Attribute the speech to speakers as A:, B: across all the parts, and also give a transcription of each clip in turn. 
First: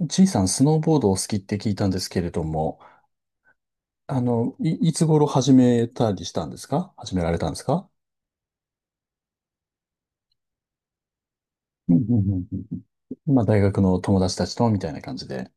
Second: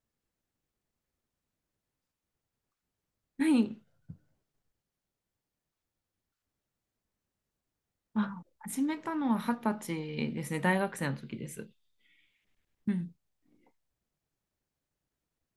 A: G さん、スノーボードをお好きって聞いたんですけれども、
B: はい。
A: あの、いつ頃始められたんですか？
B: あ、始めたのは二十歳ですね。大学生の時です。
A: うんうんうんうん
B: うん。
A: うん。まあ、大学の友達たちと、みたいな感じで。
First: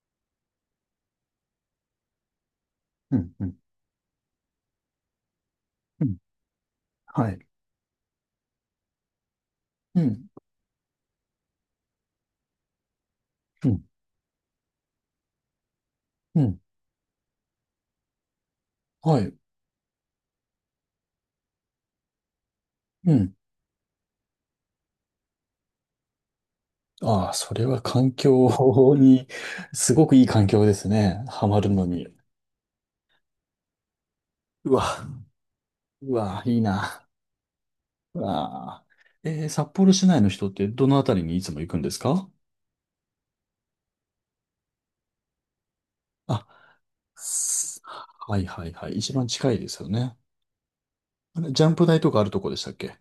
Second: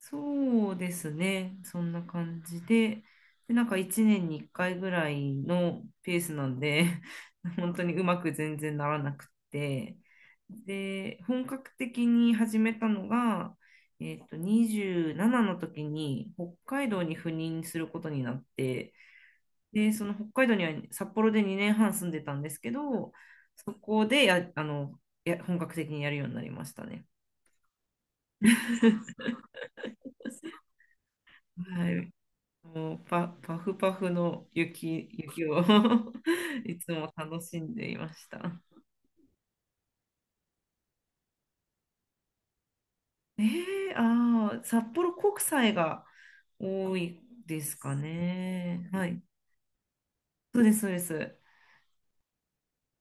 B: そうですね。そんな感じで、
A: うんう
B: で、
A: ん
B: なんか1年に1回ぐらいの
A: うん。
B: ペースなんで、
A: はい。
B: 本当にうまく全然ならなくて、
A: うん。
B: で、本格的に始めたのが、
A: うん。
B: 27の時に
A: う
B: 北
A: ん。
B: 海道に赴任することになって、
A: はい。
B: で、その北海道には札幌で2年半住んでたんですけど、
A: うん。
B: そこでや、あの、や、本格的にやるようになりましたね。
A: ああ、それは環境に、すごくいい環境ですね。ハマるの
B: は
A: に。
B: い。もうパフパフの
A: うわ、
B: 雪を
A: うわ、いい
B: いつ
A: な。
B: も楽しんでいま
A: う
B: した。
A: わ。札幌市内の人ってどのあたりにいつも行くんですか？
B: ああ、札幌国際が
A: あ
B: 多いですか
A: はいはいは
B: ね。
A: い。
B: は
A: 一
B: い。
A: 番近いですよね。
B: そうです、そうです。
A: あれ、ジャンプ台とかあるとこでしたっけ？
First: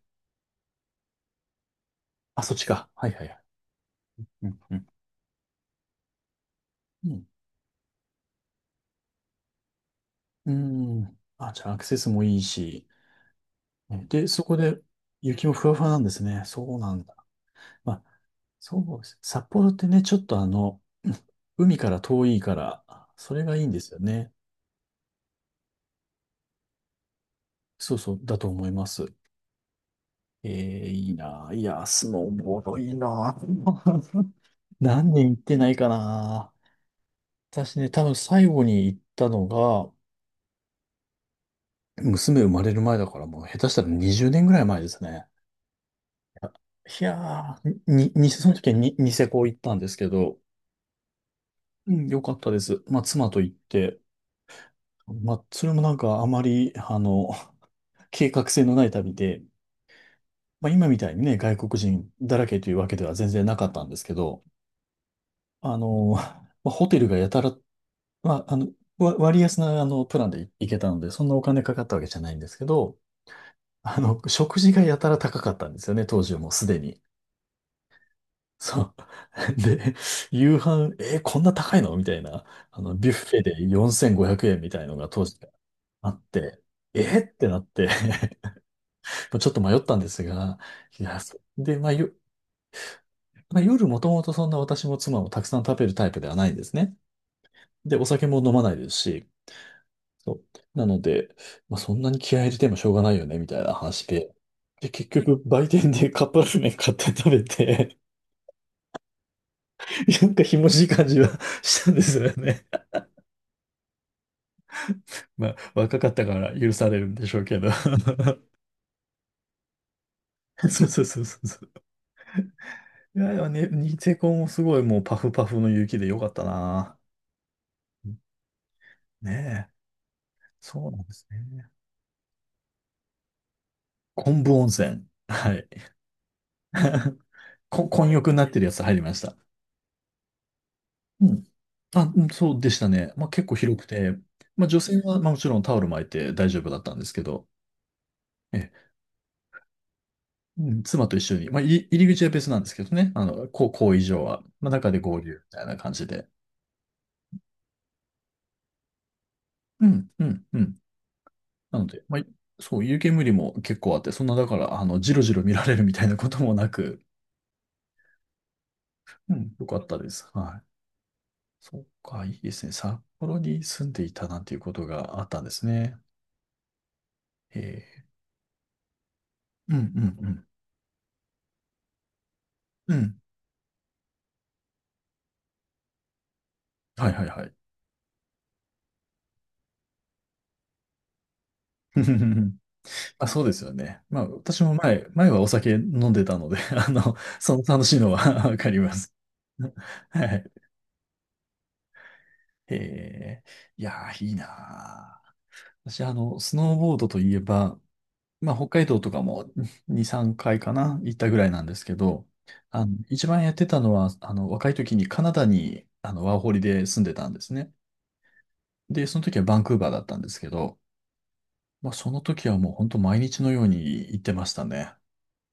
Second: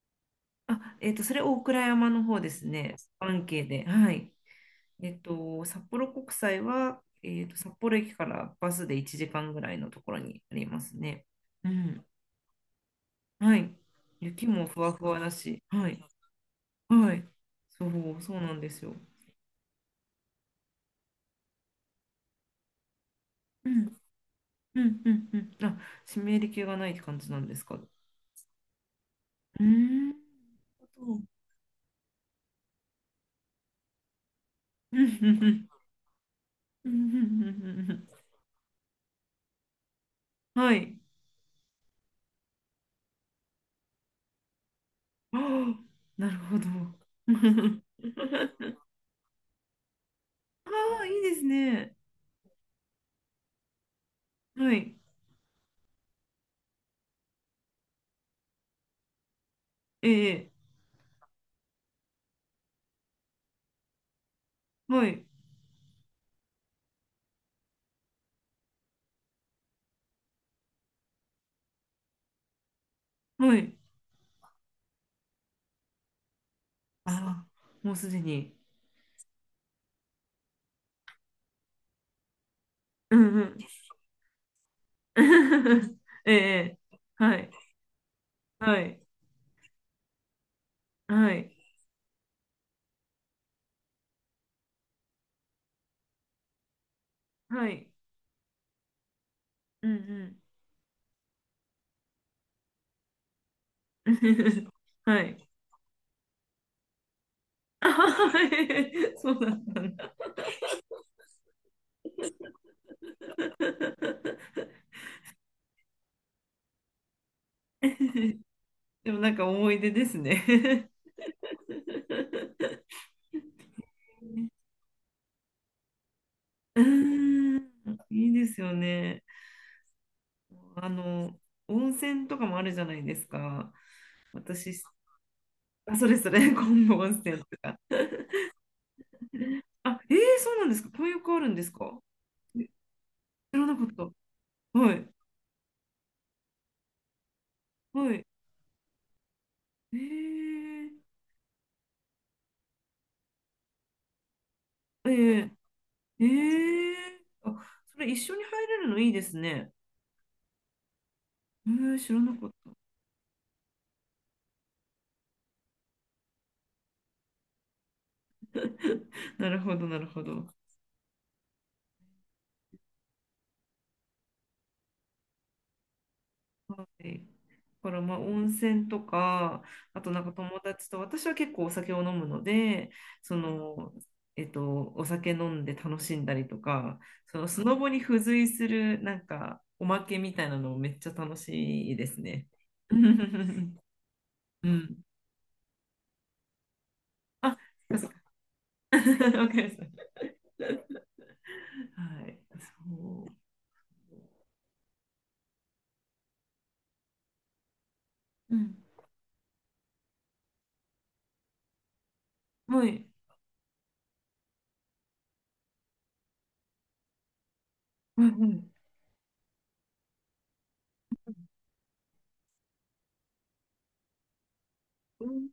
B: あ、それ大倉山の方
A: あ、
B: で
A: そっち
B: す
A: か。
B: ね。
A: はいはいはい。
B: 関係で。はい。
A: うんうん。
B: 札幌国際は、
A: うん。
B: 札幌駅からバスで1時間ぐらいのところに
A: う
B: あります
A: ん
B: ね。
A: あ、じゃ
B: う
A: あアクセ
B: ん。
A: スもいいし。
B: はい。
A: ねで、そ
B: 雪
A: こ
B: もふ
A: で
B: わふわだ
A: 雪も
B: し、
A: ふわふ
B: は
A: わなん
B: い。
A: ですね。そうなん
B: は
A: だ。
B: い。そ
A: まあ、
B: う、そうなんで
A: そ
B: すよ。
A: うです。札幌ってね、ちょっとあの、海から遠いから、それがいい
B: う
A: んですよ
B: ん。
A: ね。
B: うん。うん。うん。あ、湿り気がないって感じなんですか。う
A: そうそう、だと思います。
B: ーん。
A: え
B: そ
A: いい
B: うん
A: な。いや、スノーボードいいな。
B: うん
A: 何年
B: う
A: 行ってな
B: ん
A: いかな。
B: うんうんう
A: 私ね、
B: ん
A: 多
B: う
A: 分最後に行ったのが、
B: ん。はい。
A: 娘生まれる前だからもう下手したら20年ぐらい前ですね。
B: ああ、なるほど。
A: いやいや ー、その時はニセコ行ったんですけど、
B: ああ、いいです
A: う
B: ね。
A: ん、良かったです。まあ、妻と行って、
B: はい。
A: まあ、それもなんかあまり、あの、計画性のない旅で、
B: ええ、
A: まあ、今みたいにね、外国人だらけというわけでは全然なかったんですけど、
B: はい。
A: あの、まあ、ホテルがやたら、まあ、あの、割安な、あの、プランで行けたので、そんなお金かかったわけじゃないんですけど、
B: はい。
A: あの、食事がやたら高かったんですよね、当時はもうすでに。
B: ああ、もうすでに。
A: そう。で、夕飯、えーこんな高いのみたいな、あの、ビュッ
B: うん
A: フェ
B: うん。
A: で4500円みたいのが当時 あっ
B: え
A: て、
B: え、
A: えーっ
B: は
A: て
B: い、
A: なって
B: はい、
A: まあちょっと迷ったんですが、いや、
B: はい、
A: まあ、まあ、夜もともとそんな私も妻もたくさん食べるタイプではないんですね。
B: はい、
A: で、お酒も飲まないですし、
B: う
A: そ
B: ん
A: う。なので、まあ、そんなに気合い入れてもしょうがないよね、みたいな話
B: うん。
A: で。で、結
B: は
A: 局、
B: い。
A: 売店でカップラーメン買って食べ
B: あ
A: て
B: ははそうだったんだ。
A: なんかひもじい感じは したんですよね。まあ、若かったから許されるんでしょうけど。
B: でもなんか思い出です
A: そう
B: ね。
A: そうそうそうそう。いやいや、ね、ニセコもすごいもうパフパフの雪でよかった
B: う
A: な。
B: ーん、いいですよね。
A: ねえ。そ
B: あ
A: うなんです
B: の、
A: ね。
B: 温泉とかもあるじゃないですか。
A: 昆布温
B: 私、
A: 泉。はい。
B: あ、それそれ、今度温 泉とか。
A: 混浴になってるやつ入りました。
B: あ、そうなんですか。こういう
A: う
B: 子あ
A: ん。
B: るんですか。
A: あ、うんそうでしたね。まあ結構
B: 知らな
A: 広
B: か
A: く
B: っ
A: て、まあ
B: た。
A: 女
B: は
A: 性
B: い。
A: はまあもちろんタオル巻いて大丈夫だったんですけど、
B: はい。
A: ええ
B: え
A: うん、
B: ー、
A: 妻と一緒に、まあ、入り口は別なんですけどね、あの、こう、こう以上は、まあ、中で
B: え
A: 合流み
B: ー、
A: たいな感じ
B: え
A: で。
B: ー、あ、それ一緒に入れるのいいですね。
A: うん、うん、うん。
B: え
A: なの
B: ー、
A: で、
B: 知
A: ま
B: ら
A: あ、
B: なかった。
A: そう、湯煙も結構あって、そんな、だから、あの、じろじろ見られるみたいなこともなく、う
B: な
A: ん、
B: る
A: よ
B: ほ
A: かっ
B: ど、
A: た
B: なる
A: で
B: ほ
A: す。
B: ど。
A: はい。そうか、いいですね。札幌に住んでいたなんていうことがあったんですね。
B: はい。だから
A: え
B: まあ温泉とか、
A: ー、うん、う
B: あとなんか
A: ん、
B: 友達と、私は結構お酒を飲むので、
A: うん。うん。
B: その、お酒飲んで楽しんだりとか、
A: はい、はい、
B: そ
A: は
B: の
A: い。
B: スノボに付随するなんかおまけみたいなのめっちゃ楽しいですね。
A: あ、そうで すよね。まあ、私
B: う
A: も
B: ん。
A: 前はお酒飲んでたので、あの、
B: あ、
A: その楽しいのは わかります。
B: わかります。
A: はい。
B: はい。そ
A: えー、いやー、いいなー。私、あの、スノーボードといえば、まあ、
B: う。う
A: 北
B: ん。
A: 海道とかも 2、3回かいかな、行ったぐらいなんですけど、
B: は
A: あ
B: い。は
A: の、
B: い。
A: 一番やってたのは、あの、若い時にカナダに、あの、ワーホリで住んでたんですね。
B: うん
A: で、その時はバンクーバーだったんですけど、まあ、その時はもう本当毎日のように行ってましたね。
B: うん。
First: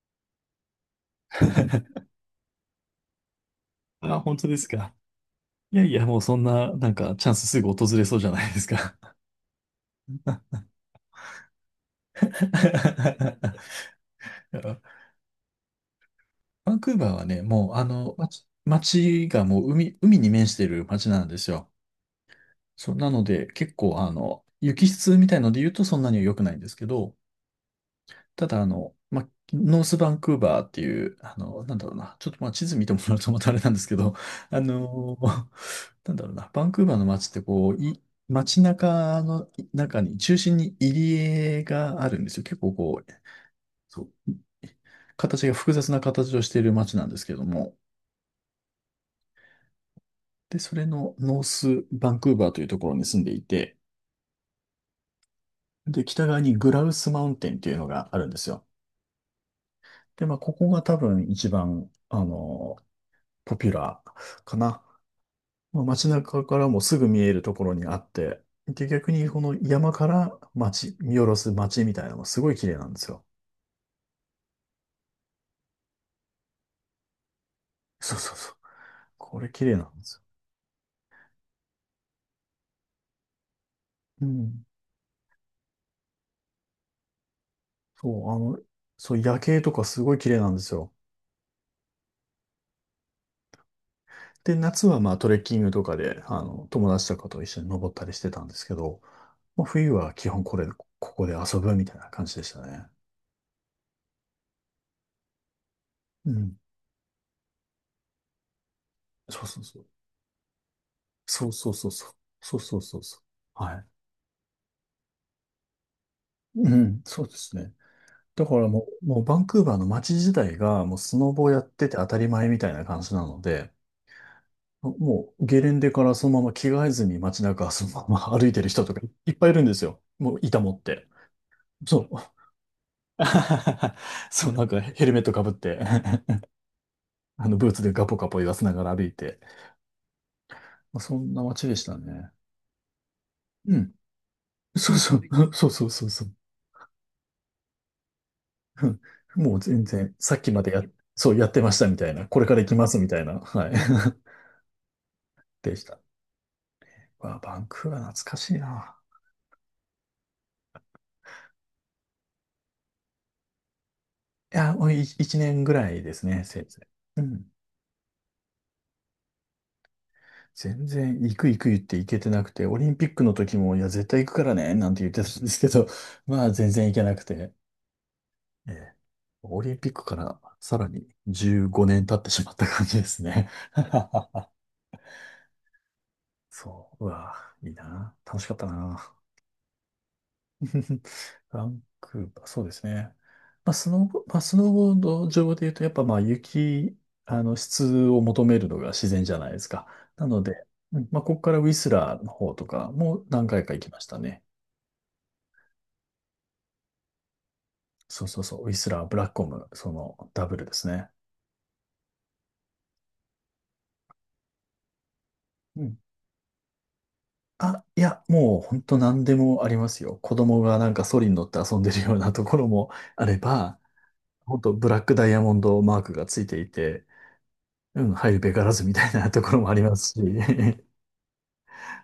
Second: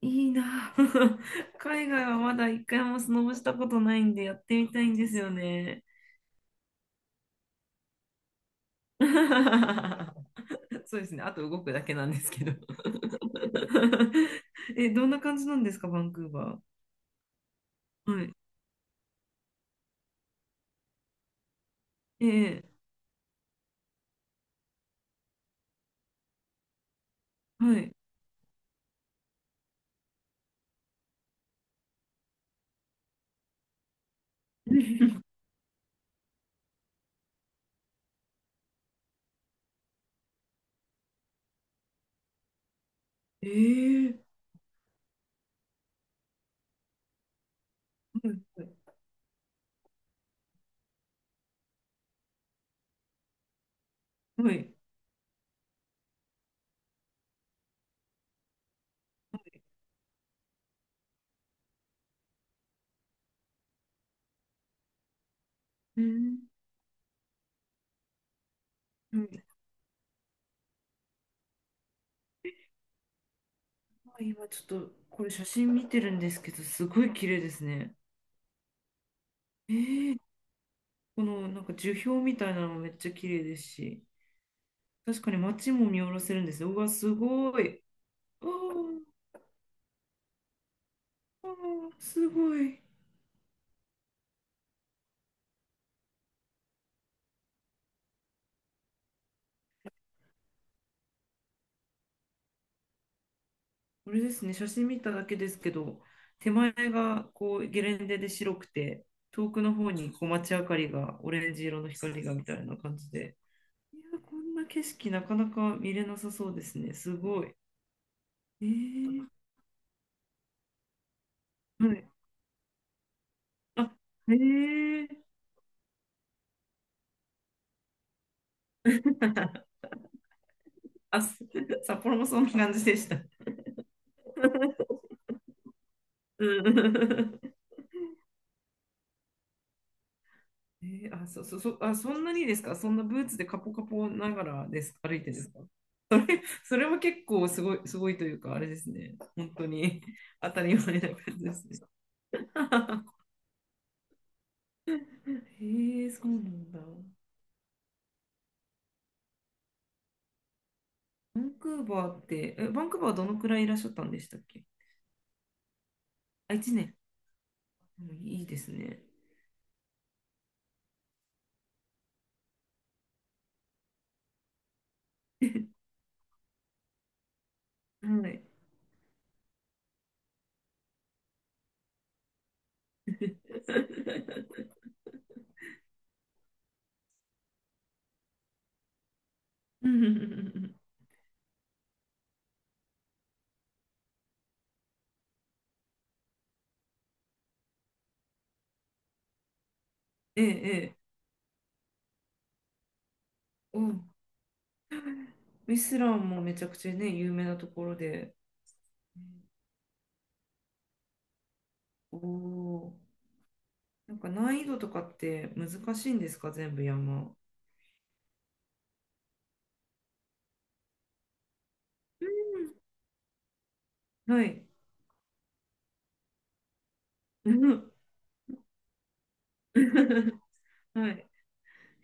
B: いいな。海外はまだ一回もスノボしたことないん
A: あ、
B: でや
A: 本
B: っ
A: 当
B: て
A: です
B: みたい
A: か。
B: んですよ
A: い
B: ね。
A: やいや、もうそんな、なんか、チャンスすぐ訪れそうじゃないですか。
B: そうですね。あと動くだけなんですけど。え、どんな感じなんですか、バンクーバ
A: バンクーバーはね、もう、あ
B: ー。
A: の、
B: はい。
A: 街がもう海に面してる街なんですよ。
B: ええ、
A: そう、なので、結構、あの、雪質みたいので言うとそんなには良くないんですけど、
B: はい。
A: ただ、あの、ノースバンクーバーっていう、あの、なんだろうな、ちょっとまあ地図見てもらうとまたあれなんですけど、あの、なんだろうな、バンクーバーの街ってこう、街中の中に、中心に入り江があるんですよ。結構こう、
B: え
A: そ
B: え、
A: う、形が複雑な形をしている街なんですけども、
B: はい。
A: で、それのノースバンクーバーというところに住んでいて、
B: はい。
A: で、北側にグラウスマウンテンっていうのがあるんですよ。
B: はい。
A: で、まあ、ここが多分一番、あの、ポピュラーかな。まあ、
B: う
A: 街
B: ん。
A: 中からもすぐ見えるところにあって、で、逆
B: うん。
A: にこの山から街、見下ろす街みたいなのもすごい綺麗なんですよ。
B: 今ちょっとこれ写真見てるんですけど、すごい綺麗ですね。
A: そうそうそう。これ綺麗なんですよ。
B: このなんか樹氷みたいなのもめっちゃ綺麗ですし、
A: うん。
B: 確かに街も見下ろせるんですよ。うわ、すごい。
A: そう、あ
B: あ
A: の、
B: ー
A: そう、夜景とかすごい綺麗なんですよ。
B: あー、すごい。
A: で、夏はまあトレッキングとかで、あの、友達とかと一緒に登ったりしてたんですけど、まあ、冬は基本ここで遊ぶみたいな感じでしたね。
B: これですね、写真見ただけですけど、
A: う
B: 手
A: ん。
B: 前がこうゲレンデで白くて、
A: そう
B: 遠
A: そ
B: く
A: う
B: の
A: そう。
B: 方にこう街明かりが、オ
A: そ
B: レ
A: う
B: ンジ
A: そう
B: 色
A: そ
B: の
A: うそう。
B: 光がみた
A: そう
B: い
A: そ
B: な
A: う
B: 感
A: そう
B: じ
A: そう。
B: で、
A: は
B: い
A: い。
B: や、こんな景色なかなか見れなさそうで
A: う
B: すね。
A: ん、
B: す
A: そうで
B: ごい。
A: すね。だか
B: え
A: らもう
B: ー、
A: バンクーバーの街自体がもうスノボやって
B: は
A: て
B: い。
A: 当たり前みたいな感じなので、
B: あ、えー、
A: もうゲレンデからそのまま着替えずに街中そのまま歩いてる人とかい っぱいいるんで すよ。もう板持って。
B: あ、
A: そ
B: 札
A: う。
B: 幌もそんな感じでした。
A: そう、なんかヘルメットかぶって
B: う
A: あ
B: ん。
A: のブーツでガポガポ言わせながら歩いて。まあ、そ
B: あ、
A: んな
B: そ、そ、
A: 街で
B: そ、
A: し
B: あ、
A: た
B: そん
A: ね。
B: なにですか？そんなブーツでカポ
A: う
B: カ
A: ん。
B: ポながらで
A: そ
B: す、
A: う
B: 歩
A: そう、
B: いてです か？
A: そうそうそうそう。
B: それも結構すごい、すごいというか、あれで
A: う
B: す
A: ん
B: ね。本
A: もう
B: 当
A: 全
B: に
A: 然、さっ
B: 当
A: きま
B: た
A: で
B: り前な感
A: そう
B: じ
A: やっ
B: で
A: て
B: す
A: まし
B: ね。
A: たみたいな、これから行きますみたい な、はい。でした。
B: へえ、そうなんだ。
A: うわ、バンクーバー懐かしいな。
B: バンクーバーって、バンクーバーはどのくらいいらっしゃったんでしたっ
A: い
B: け？
A: や、もう一年ぐらいですね、
B: あ、
A: せい
B: 1
A: ぜ
B: 年。
A: い。うん。
B: うん。いいですね。
A: 全然、行く行く言って行けてなくて、オリンピックの時も、いや、絶対行くからね、なんて言ってたんですけ ど、まあ、全然行けなくて。
B: はい。
A: ええオリンピックからさらに15年経ってしまった感じですね。そう、うわ、いいな。楽しかったな。
B: うんうんうんうんうん。
A: バンクーバー、そうですね。まあ、スノーボード上で言うと、やっぱまあ雪、あの質を求めるのが自然じゃないですか。なの
B: ええ、
A: で、
B: ええ。
A: うんまあ、ここからウィスラーの方とかも何回か
B: う
A: 行きまし
B: ん。
A: たね。
B: ウィスランもめちゃくちゃね、有名なところ
A: そう
B: で。
A: そうそう、ウィスラー、ブラッコム、そのダブルですね。
B: おお。なんか難易度とかって
A: う
B: 難
A: ん
B: しいんですか、全部山。
A: あ、いや、もう本当何でもありますよ。子供がなんかソリに乗って遊んでるようなところもあれば、
B: は
A: 本
B: い。
A: 当ブラックダイヤモンドマークがついていて、
B: うん。
A: うん、入るべからずみたいなところもありますし、
B: はい。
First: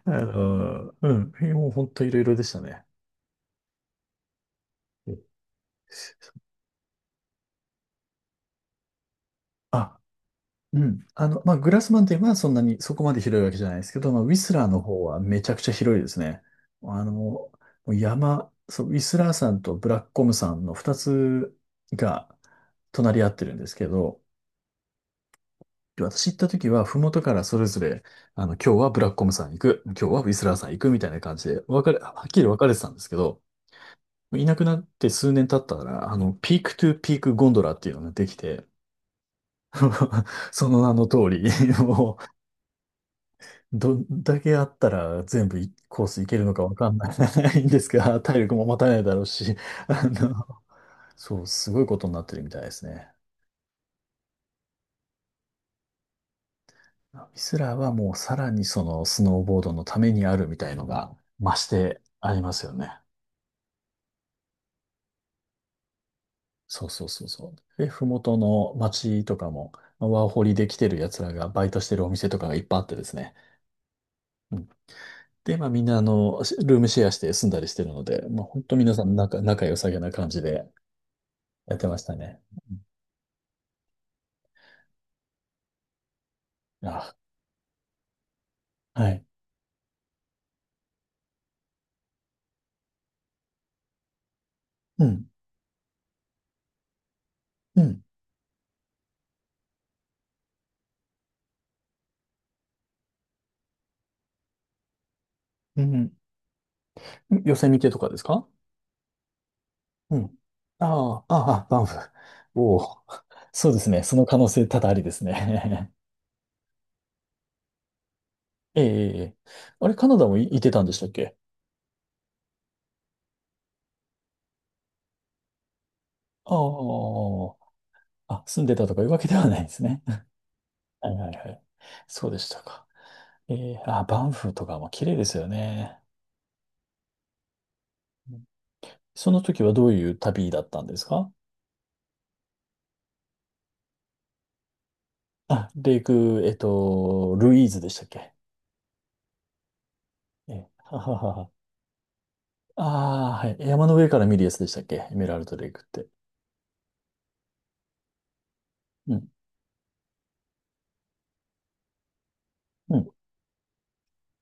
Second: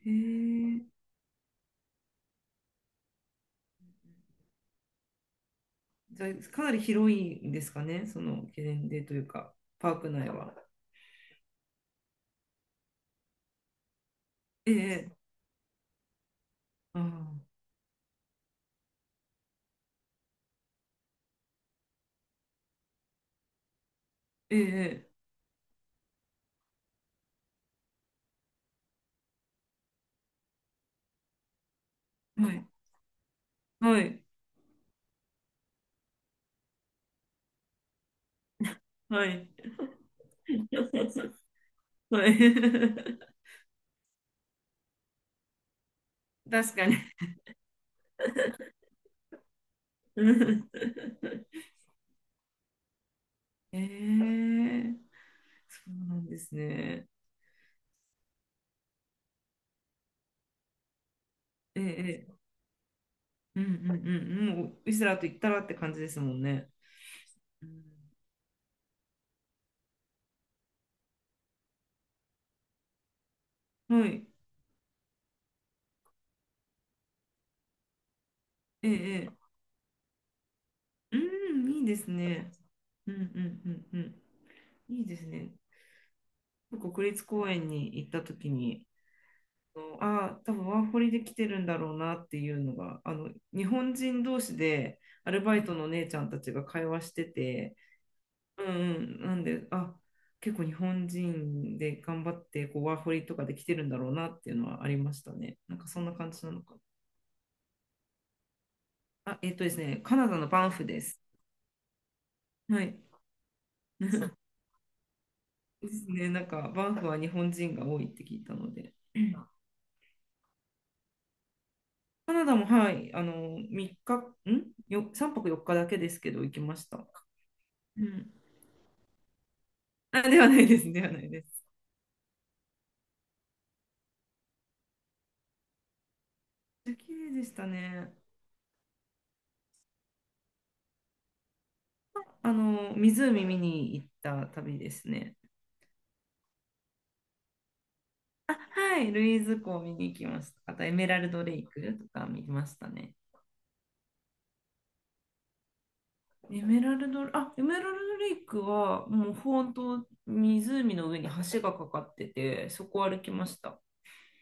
A: あ
B: へえ。
A: の、うん、もう本当いろいろでしたね。うん
B: じゃあ、かなり広いんですかね、そのゲレンデというか、パ
A: あ、
B: ーク内は。
A: うん。まあ、グラスマンテンはそんなにそこまで広いわけじゃないですけど、まあ、ウィスラー
B: え
A: の方
B: え。
A: はめちゃくちゃ広いですね。
B: あ
A: あの、も
B: あ。
A: う山、そう、ウィスラーさんとブラックコムさんの二つが隣り合ってるんですけど、
B: ええ。
A: 私行った時は、ふもとからそれぞれ、今日はブラックコムさん行く、今日はウィスラーさん行くみたいな感じで、分かれ、はっきり
B: は
A: 分か
B: い。
A: れてたんですけど、
B: はい。
A: いなくなって数年経ったら、ピークトゥピークゴンドラっていうのができて、
B: はい。
A: その名の通り、も
B: はい。
A: う、どんだけあったら全部いコースいけるのかわ
B: 確か
A: かんな
B: に。
A: い んですが、体力も持たないだろうし、あの、そう、すごいことになってるみたいですね。
B: ええ。そうなんですね。
A: ミスラーはもうさらにそのスノーボードのためにあるみたいのが増し
B: え
A: て
B: え。
A: あ
B: ええ。
A: りますよね。
B: うんうんうん。もう、ウィスラーと言ったらって感じですもんね。
A: そうそうそうそう。
B: うん。
A: で、ふもとの町とかも、まあワーホリで来てる奴らがバイトしてるお店とかがいっぱいあってですね。
B: はい。
A: で、まあみんなルームシェアして住んだりしてるので、まあ本当
B: え
A: 皆さん
B: え、え
A: 仲、
B: え。
A: 仲良さげな感じで
B: うん、
A: やっ
B: いい
A: て
B: で
A: まし
B: す
A: たね。
B: ね。
A: うん
B: うんうんうんうん。いいですね。国
A: あ、
B: 立公園に行った時に、
A: はい。
B: ああー、多分ワーホリで来てるんだろうなっていうのが、日本人同士で
A: うん、
B: アルバイトの姉ちゃんたちが会話してて、
A: うん、
B: うんうん、なんで、あ、結構日本人で頑張ってこうワーホリとかで来てるんだろうなっていうのはありましたね。なん
A: う
B: かそん
A: ん。
B: な感じなのか。
A: ヨセミテとかですか？
B: あ、ですね、カ
A: う
B: ナダ
A: ん。
B: のバンフです。
A: ああ、ああ、バンフ。お
B: はい。
A: お。そうですね。その可能性多々ありです
B: で
A: ね。
B: すね、なんかバンフは日本人が多いって聞いたの
A: ええ、
B: で、
A: ええ。あれ、カナダもいてたんでしたっけ？
B: カナダもはい、3泊4日だけですけど行きました。
A: あ
B: うん。
A: あ、あ、住んでたとかいうわけではないですね。
B: あ、ではない です、では
A: はい
B: な
A: は
B: い
A: い
B: で
A: はい。
B: す。
A: そうでしたか。ええ、あ、バンフとかも綺麗ですよね。
B: 綺麗でしたね。
A: その時はどういう旅だったんですか？
B: 湖見に行った旅ですね。
A: あ、レイク、ルイーズでしたっけ？
B: あ、はい、ルイーズ湖を見に行きまし
A: え、
B: た。あとエ
A: は
B: メ
A: は
B: ラル
A: は
B: ド
A: は。
B: レイクとか見ま し
A: あ
B: たね。
A: あ、はい。山の上から見るやつでしたっけ、エメラルドレイクって。
B: エメラルドレイクは
A: うん。
B: もう本当湖の上に橋がかかってて、そ
A: う
B: こを
A: ん。
B: 歩きました。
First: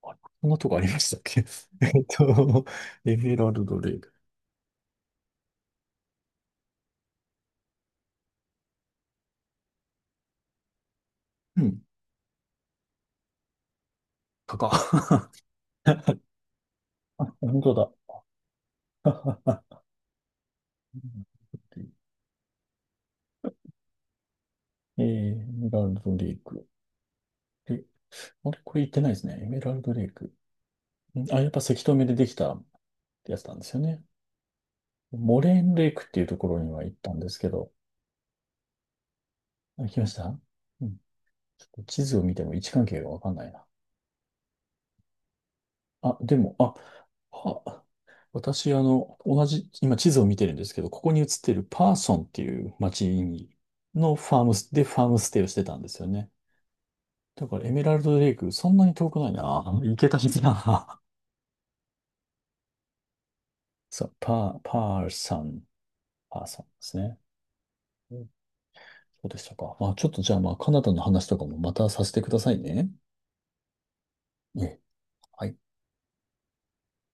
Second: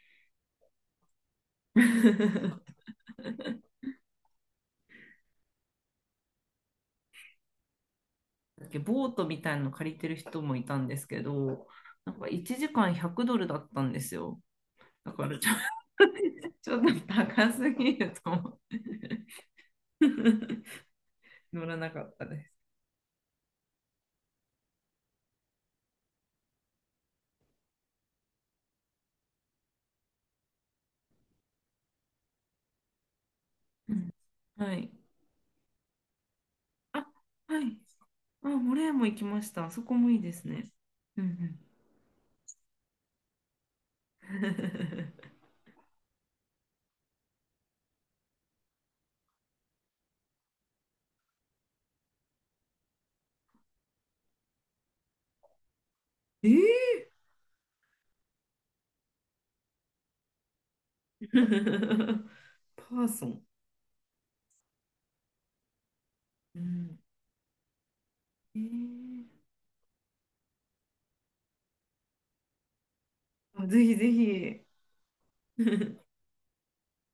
A: あこんなとこありましたっけ？ えっと、エメラルドレイク。
B: だっけボートみたいなの借りてる人もいたんですけ
A: う
B: ど、
A: ん。
B: なんか1時間100ドルだったんですよ。
A: かか。
B: だからちょっと、ちょっと
A: あ、
B: 高
A: 本
B: す
A: 当だ。
B: ぎると思って
A: ははは
B: 乗らなかったです。
A: えー、エメラルドレイク。え、あれ、これ言ってないですね。エメラルドレイク。んあ、やっぱ石留めでできたやつなんですよ
B: う
A: ね。
B: ん。はい。
A: モレーンレイクっていうところには行っ
B: あ、
A: たんですけ
B: は
A: ど、
B: い。あ、モレーも行きました。あそ
A: あ、
B: こ
A: 来ま
B: も
A: し
B: いいで
A: た。
B: すね。
A: うん。
B: うんうん、
A: ちょっと地図を見ても位置関係がわかんないな。あ、でも、あ、あ、私、今地図を見てるんですけど、ここに映ってるパーソンっていう町に、のファームス、でファームステイをしてたんですよね。
B: え
A: だからエメラルドレイク、そんなに遠くないな。行けた日だな。
B: ー、パーソン。
A: そう、パー
B: う
A: ソンです
B: ん。
A: ね。うん。
B: えー
A: そうでしたか。まあ、ちょっとじゃあ、まあ、カナダの話とかもまたさせてくださいね。
B: あぜひぜ
A: え
B: ひ。
A: え。はい。